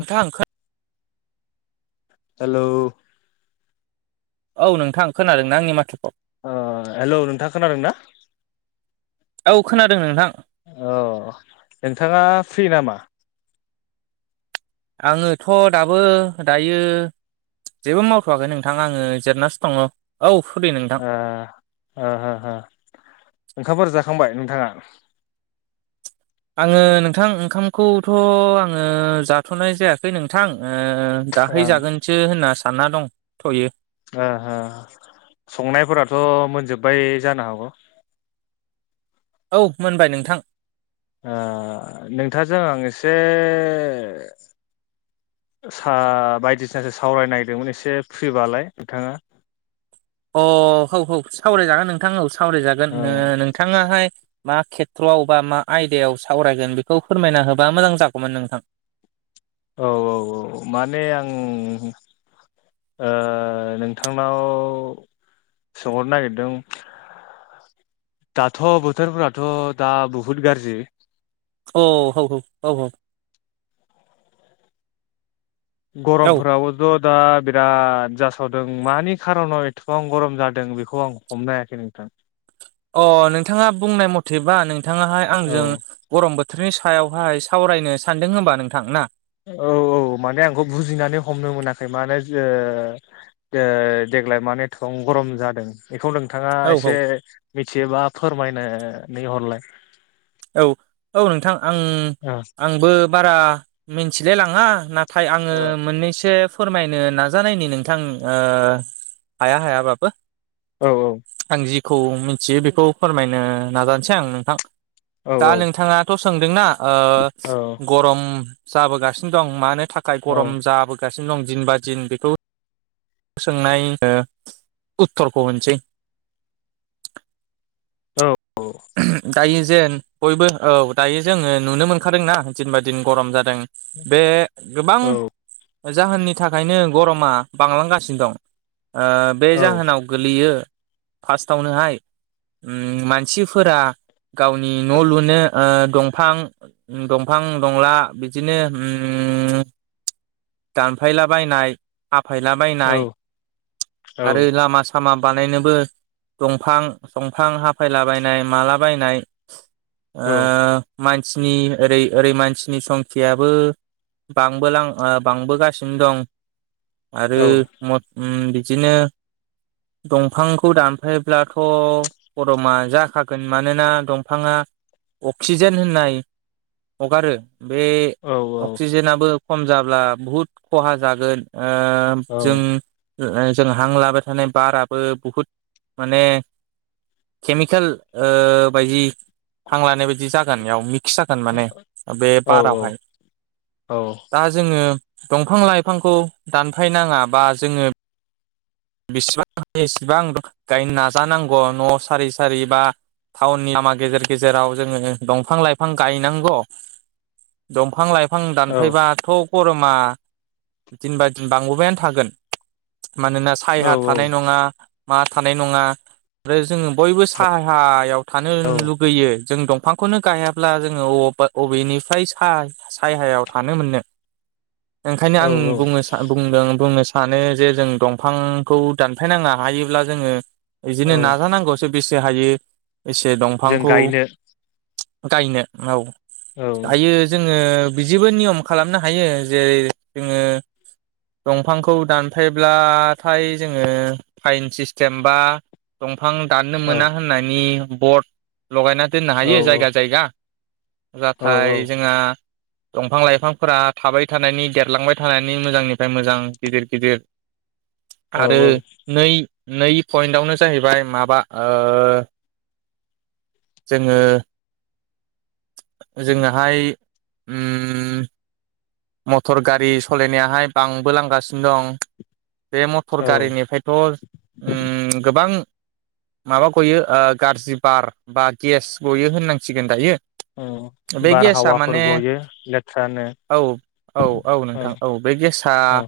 नोंथां खो हेल' औ नोंथां खोनादों ना आंनि माथोखौ अ हेल' नोंथां खोनादों ना औ खोनादों नोंथां औ नोंथाङा फ्रि नामा? आङोथ' दाबो दायो जेबो मावथ'वाखै नोंथाङा आङो जेरायनासो दङ औ सरि नोंथां ओ ओ हो ओंखामफोर जाखांबाय नोंथाङा? आङो नोंथां ओंखामखौथ' आङो जाथ'नाय जायाखै नोंथां ओ ओ दाहैजागोनसो होनना सानना दंथ'यो ओ हो संनायफोराथ' मोनजोब्बाय जानो हागौ औ मोनबाय नोंथां ओ नोंथांजों आं एसे सा बायदिसिनासो सावरायनोनागिरदोंमोन एसे फ्रिबालाय नोंथाङा? [inaudible] अ हौव हौव सावरायजागोन नोंथां औ सावरायजागोन ओ नोंथाङाहाय मा खेथ्र'आव बा मा आयदायाव सावरायगोन बेखौ फोरमायना होबा मोजां जागौमोन नोंथां औ औ औ माने आं ओ नोंथांनाव सोंहरनो नागिरदों दाथ' बोथोरफोराथ' दा बहुद गाज्रि अ औ औ औ औ गरमफोराबो थ' दा बिराद जासावदों मानि खार'नाव एथबां गरम जादों बेखौ आं हमनो हायाखै नोंथां [inaudible] अ नोंथाङा बुंनाय मथेबा नोंथाङाहाय औ आंजों गरम बोथोर बोथोरनि सायावहाय सावरायनो सानदों होबा नोंथां ना औ औ माने आंखौ बुजिनानै हमनो मोनाखै माने ओ ओ देग्लाय माने थ गरम जादों बेखौ नोंथाङा औ औ एसे मिथियोबा फोरमायनानै हरलाय औ औ नोंथां आं औ आंबो बारा मिथिलाय लाङा ना नाथाय आङो मोननैसो फोरमायनो नाजानायनि नोंथां हाया हायाबाबो औ औ खौ मिथियो बेखौ फोरमायनो नाजानोसै आं नोंथां औ दा नोंथाङाथ' सोंदोंना ओ औ गरम जाबोगासिनो दं मानो थाखाय औ गरम जाबो जाबोगासिनो दं दिन बा दिन बेखौ सोंनाय उत्तरखौ होनसै औ औ दायो जेन बयबो औ दायो जोङो नुनो मोनखादोंना दिन बा दिन गरम जादों बे - गोबां जाहोननि थाखायनो गरमा बांलांगासिनो दं ओ बे औ जाहोनाव गोलैयो फार्स्टावनोहाय मान उ मानसिफोरा गावनि न' लुनो ओ दंफां दंफां दंला बिदिनो दानफायला बायनाय हाफायला औ बायनाय आरो लामा सामा बानायनोबो दंफां-दंफां हाफायला बायनाय माला बायनाय ओ औ मा नि मानसिनि ओरै ओरै संखियाबो बांबोलां बांबोगासिनो दं आरो मत बिदिनो दंफांखौ दानफायब्लाथ' गरमा जाखागोन मानोना दंफाङा अक्सिजेन होननाय हगारो बे औ अक्सिजेनाबो खम जाब्ला बहुद खहा जागोन ओ जों जों हां लाबाय थानाय बाराबो बहुद माने केमिकेल ओ बायदि हां लानाय बायदि जागोनइयाव खि जागोन माने बे औ बारावहाय दा जोंङो दंफां लाइफांखौ दानफायनाङा बा जोंङो बेसिबां एसेबां गायनो नाजानांगौ न' सारि-सारि बा टाउननि लामा गेजेर गेजेराव जोंङो दंफां लाइफां गायनांग दं बिफां लाइफां दानफायबाथ' गरमा दिन बा दिन बांबोबायानो थागोन मानोना सायहा थानाय नङा मा थानाय नङा ओमफ्राय जोंङो बयबो साहायाव थानो औ लुगैयो जों दंफांखौनो गायाब्ला जोंङो अबबा अबेनिफ्राय सा-सायहायाव थानो मोनो [inaudible] ओंखायनो आं औ बुंङो-बुंदों-बुंनो सानो जे जों दं बिफांखौ दानफायनाङा हायोब्ला जोंङो बिदिनो औ नाजानांगौसो बेसे हायो एसे जों दंफांखौ गायनो गायनो औ औ दायो जोंङो बिदिबो नियम खालामनो हायो जेरै जोंङो दंफांखौ दानफायब्ला ओमफाय जोंङो फाइन सिस्टेम बा दंफां दाननो औ मोना होननायनि बर्ड लगायना दोननो हायो औ जायगा जायगा औ नाथाय जोंहा दंफां लाइफांफोरा थाबाय थानायनि देरलांबाय थानायनि मोजांनिफ्राय मोजां गिदिर-गिदिर औ आरो नै नै पइन्टावनो जाहैबाय माबा ओ जोंङो जोंङोहाय अम मटर गारि सलायनायाहाय बांबो लांगासिनो दं बे मटर औ गारिनिफ्रायथ अम गोबां माबा गयोओ गाज्रि बार बा गेस गयो होननांसिगोन दायो ओ बे गेसा बारहावाफोर माने गयो लेथ्रानो औ औ औ नोंथां औ बेे गेसा औ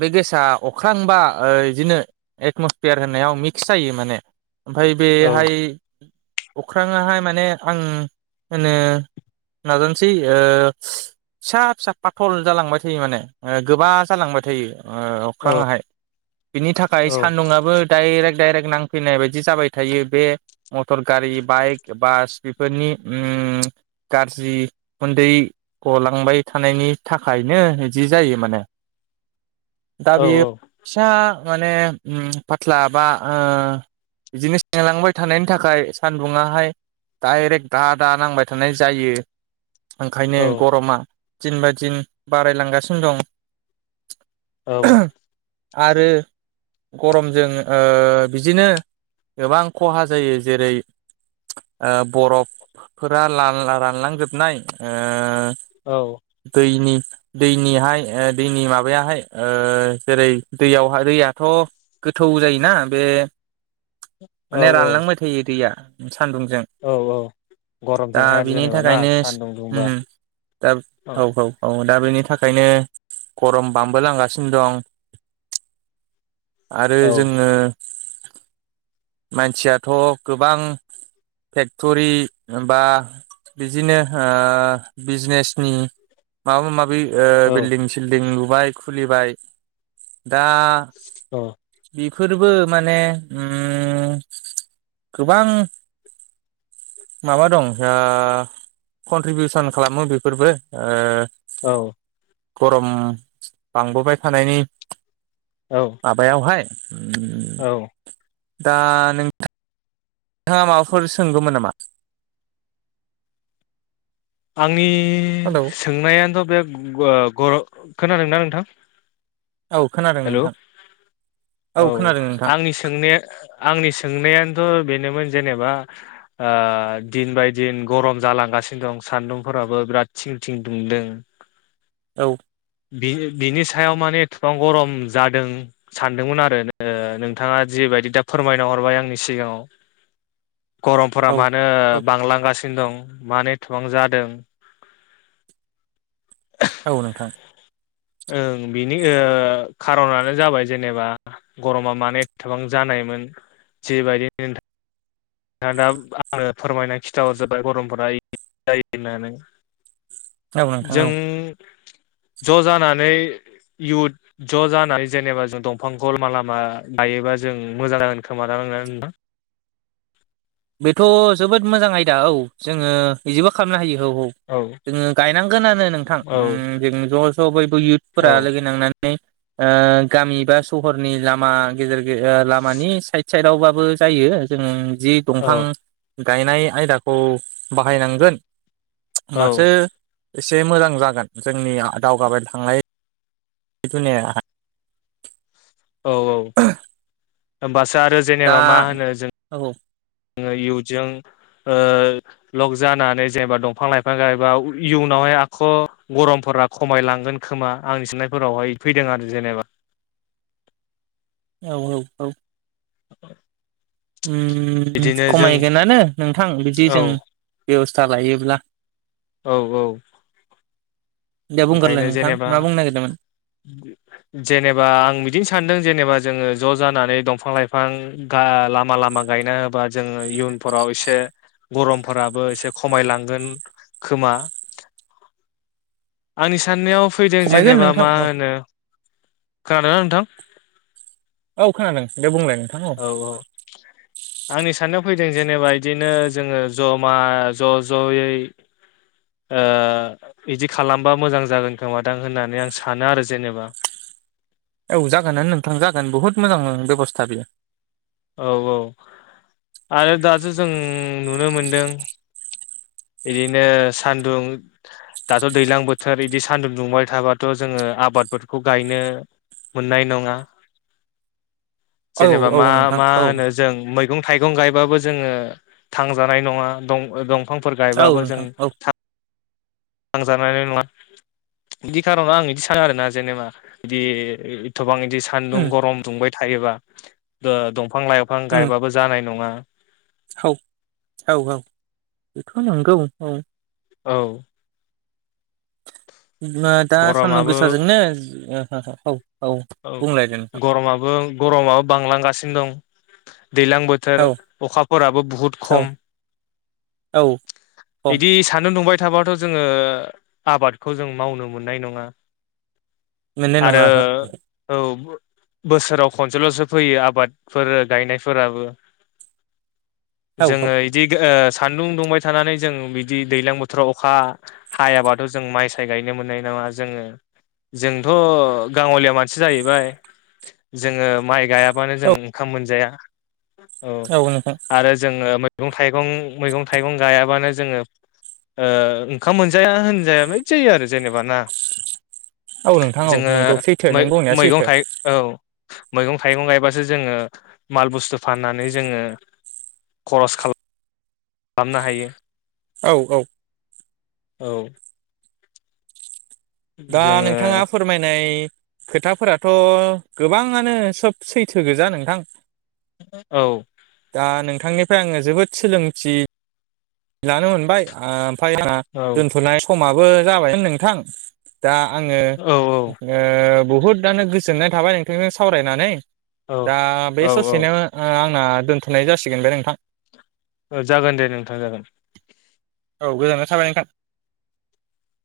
बे गेस आ अख्रां बा बिदिनो एटमसफेयार होननायाव मिक्स जायो माने ओमफाय औ बेहाय अख्रांङाहाय माने आं होनो नाजानोसै ओ फिसा फिसा पाथल जालांबाय थायो माने गोबा जालांबाय थायो। औ अख्रांङाहाय बिनि थाखाय औ सान्दुंङआबो डाइरेक्ट डाइरेक्ट नांफैनाय बायदि जाबाय थायो बे मटर गारि बाइक बास बेफोरनि अम गारज्रि उखुन्दै गलांबाय थानायनि थाखायनो बिदि जायो माने दा बियो औ औ फिसा माने उम फाथ्ला बा ओ बिदिनो सेंलांबाय थानायनि थाखाय सानदुङाहाय डाइरेक्ट दा दा नांबाय थानाय जायो ओंखायनो गरमा दिन बा दिन बारायलांगासिनो दं औ आरो गरमजोंओ बिदिनो गोबां खहा जायो जेरै ओ बरफफोरा राल--रानलांजोबनाय ओ औ दै दैनिहायओ दैनि माबायाहायओ जेरै दैयावहाय दैयाथ गोथौ जायोना बे माने औ रानलांबाय थायो दैया सान्दुंजों औ औ दा गरमजोंहाय आरो जेनेबा ना सानदुं दुंबा दाब औ औ--औ दा बेनि थाखायनो गरम बामबो लांगासिनो दं आरो औ जोङो [inaudible] मानसियाथ गोबां फेक्टरि बा बिदिनोओ बिजनेसनि माबा माबिओ औ बिल्डिं-सिल्डिं लुबाय खुलिबाय दा औ बि फोरबो मानेउम गोबां माबा दंओ कन्ट्रिबिउसन खालामो बेफोरबो ओ औ गरम बांबोबाय थानायनि औ माबायावहाय औ दा नों नोंथाङा माबाफोर सोंगौमोन नामा आंनि हेलौ सोंनायानोथ' बे ग' खोनादोंना नोंथां औ खोनादों हेलौ नोंथां औ खोनादों नोंथां आंनि सोंनाया आंनि सोंनायानोथ' बेनोमोन जेनेबा ओ दिन बाय दिन गरम जालांगासिनो दं सान्दुंफोराबो बिराद थं थिं दुमदों औ बि बिनि सायाव माने एथबां गरम जादों सानदोंमोन आरो नोंथाङा जेबायदि दा फोरमायना हरबाय आंनि सिगाङाव गरमफोरा औ मानो औ बांलांगासिनो दं मानो एथबां जादों औ नोंथां ओं बिनि ओ खारनानो जाबाय जेनेबा गरमा मानो एथबां जानाय मोन जेबायदि नोंथां दा आंनो फोरमायनानै खिन्थाहरजोबबाय गरमफोरा जायो होननानै औ नोंथां जों औ ज' जानानै इयुथ ज' जानानै जेनेबा जों दंफां लामा लामा गायोबा जों मोजां जागोन खोमा जागोन [unintelligible] बेथ' जोबोद मोजां आयदा औ जोङो बिदिबो खालामनो हायो औ औ जोङो गायनांगोनानो नोंथां औ जों ओम ज' ज' बयबो इयुथफोरा औ लोगो नांनानै ओ गामि बा सहरनि लामा गेजेर गेजे लामानि साइद साइदावबाबो जायो जोङो औ दंफां गायनाय आयदाखौ बाहायनांगोन औ होमबासो एसे मोजां जागोन जोंनि दावगाबाय थांनाय [unintelligible] औ औ होनबासो आरो दा जेनेबा मा होनो जों औ इउनजों लक जानानै जेनेबा दंफां लाइफां गायोबा इयुनावहाय आख' गरमफोर रा खमायलांगोन खोमा आंनि साननायफोरावहाय फैदों आरो जेनेबा औ औ औ [inaudible] ओम बिदिनो जों खमायगोनानो नोंथां बिदि औ जों बेबस्था लायोब्ला औ औ दे बुंगोरलाय ओखायनो नोंथां जेनेबा मा बुंनो नागिरदोंमोन जेनेबा आं बिदिनो सानदों जेनेबा जोंङो ज' जानानै दंफां लाइफां गा लामा लामा गायना होबा जोंङो इयुनफोराव एसे गरमफोराबो एसे खमायलांगोन खोमा आंनि साननायाव फैदों खमायगोन जेनेबा नोंथां मा औ होनो [unintelligible] नोंथां औ खोनादों दे बुंलाय औ औ आंनि साननायाव फैदों जेनेबा बिदिनो जोंङो ज'मा ज' ज'यै ओ बिदि खालामबा मोजां जागोन खोमादां होननानै आं सानो आरो जेनेबा [unintelligible] औ जागोन नोंथां जागोन बहुद मोजां बेबस्था बियो औ औ आरो दासो जों नुनो मोनदों बिदिनो सान्दुं दाथ दैज्लां बोथोर बिदि सान्दुं दुंबाय थाबाथ जोंङो आबादफोरखौ गायनो मोननाय नंङा औ जेनेबा औ मा नोंथां मा औ होनो जों मै मैगं थाइगं गायबाबो जोंङो थांजानाय नंङा दं दंफां फोर औ गायबाबो नोंथां जों औ थांजानाय नंङा बिदि खारआव आं इदि साना आरोना आं जेनबा इदि एथबां इदि सानदुं उम गरम दुंबाय थायोबा दंफां लाइफां उम गायबाबो जानाय नंङा औ औ औ बेथ'नंगौ औ औ होमबा दा सानदुं गरमाबो गोसाजोंनो औ औ बुंलायदो नोंथां गरमाबो गरमाबो बांलांगासिनो दं दैज्लां बोथोर औ अखाफोराबो बहुत औ खम औ खम बिदि सानदुं दुंबाय थाबाथ जोंङो आबादखौ जों मावनो मोननाय नंङा मोननाय ननङा ओहो ओहो औ बोसोराव खनसेलसो फैयो आबादफोर गायनायफोराबो ओहो जोंङो इदि ओ सान्दुं दुंबाय थानानै जों बिदि दैज्लां बोथोराव अखा हायाबाथ जों माइ साय गायनो मोननाय नङा जेनेबा जोंङो जोंथ गाङलिया मानसि मनसि जाहैबाय जोंङो माइ गायाबानो औ जों ओंखाम मोनजाया औ आरो जोंङो मैगं थाइगं मैगं थाइगं गायाबानो जोङो ओ ओंखाम मोनजाया होनजायाबाबो जायो आरोना औ नोंथां औ नोंखौ सैथो मै नों बुंनाया मैगं सैथो थाइगं औ मैगं थाइगं गायबासो जोंङो माल बुस्थु फाननानै जोंङो खरस खालामनो हायो औ औ औ दा जोङो नोंथाङा फोरमायनाय खोथाफोराथ गोबांङानो सब सैथो गोजा नोंथां औ आं नोंथांनिफ्राय आङो जोबोद सोलोंथि लानो मोनबाय आ फाय आंहा औ दोनथ'नाय समाबो जाबायानो नोंथां दा आङो ओ बहुदआनो गोजोननाय थाबाय नोंथांजों सावरायनानै औ दा औ बे ससेनो ओ आंना दोन्थ'नाय जासिगोन दे नोंथां। ओ जागोन दे नोंथां जागोन। औ गोजाननाय थाबाय नोंथां।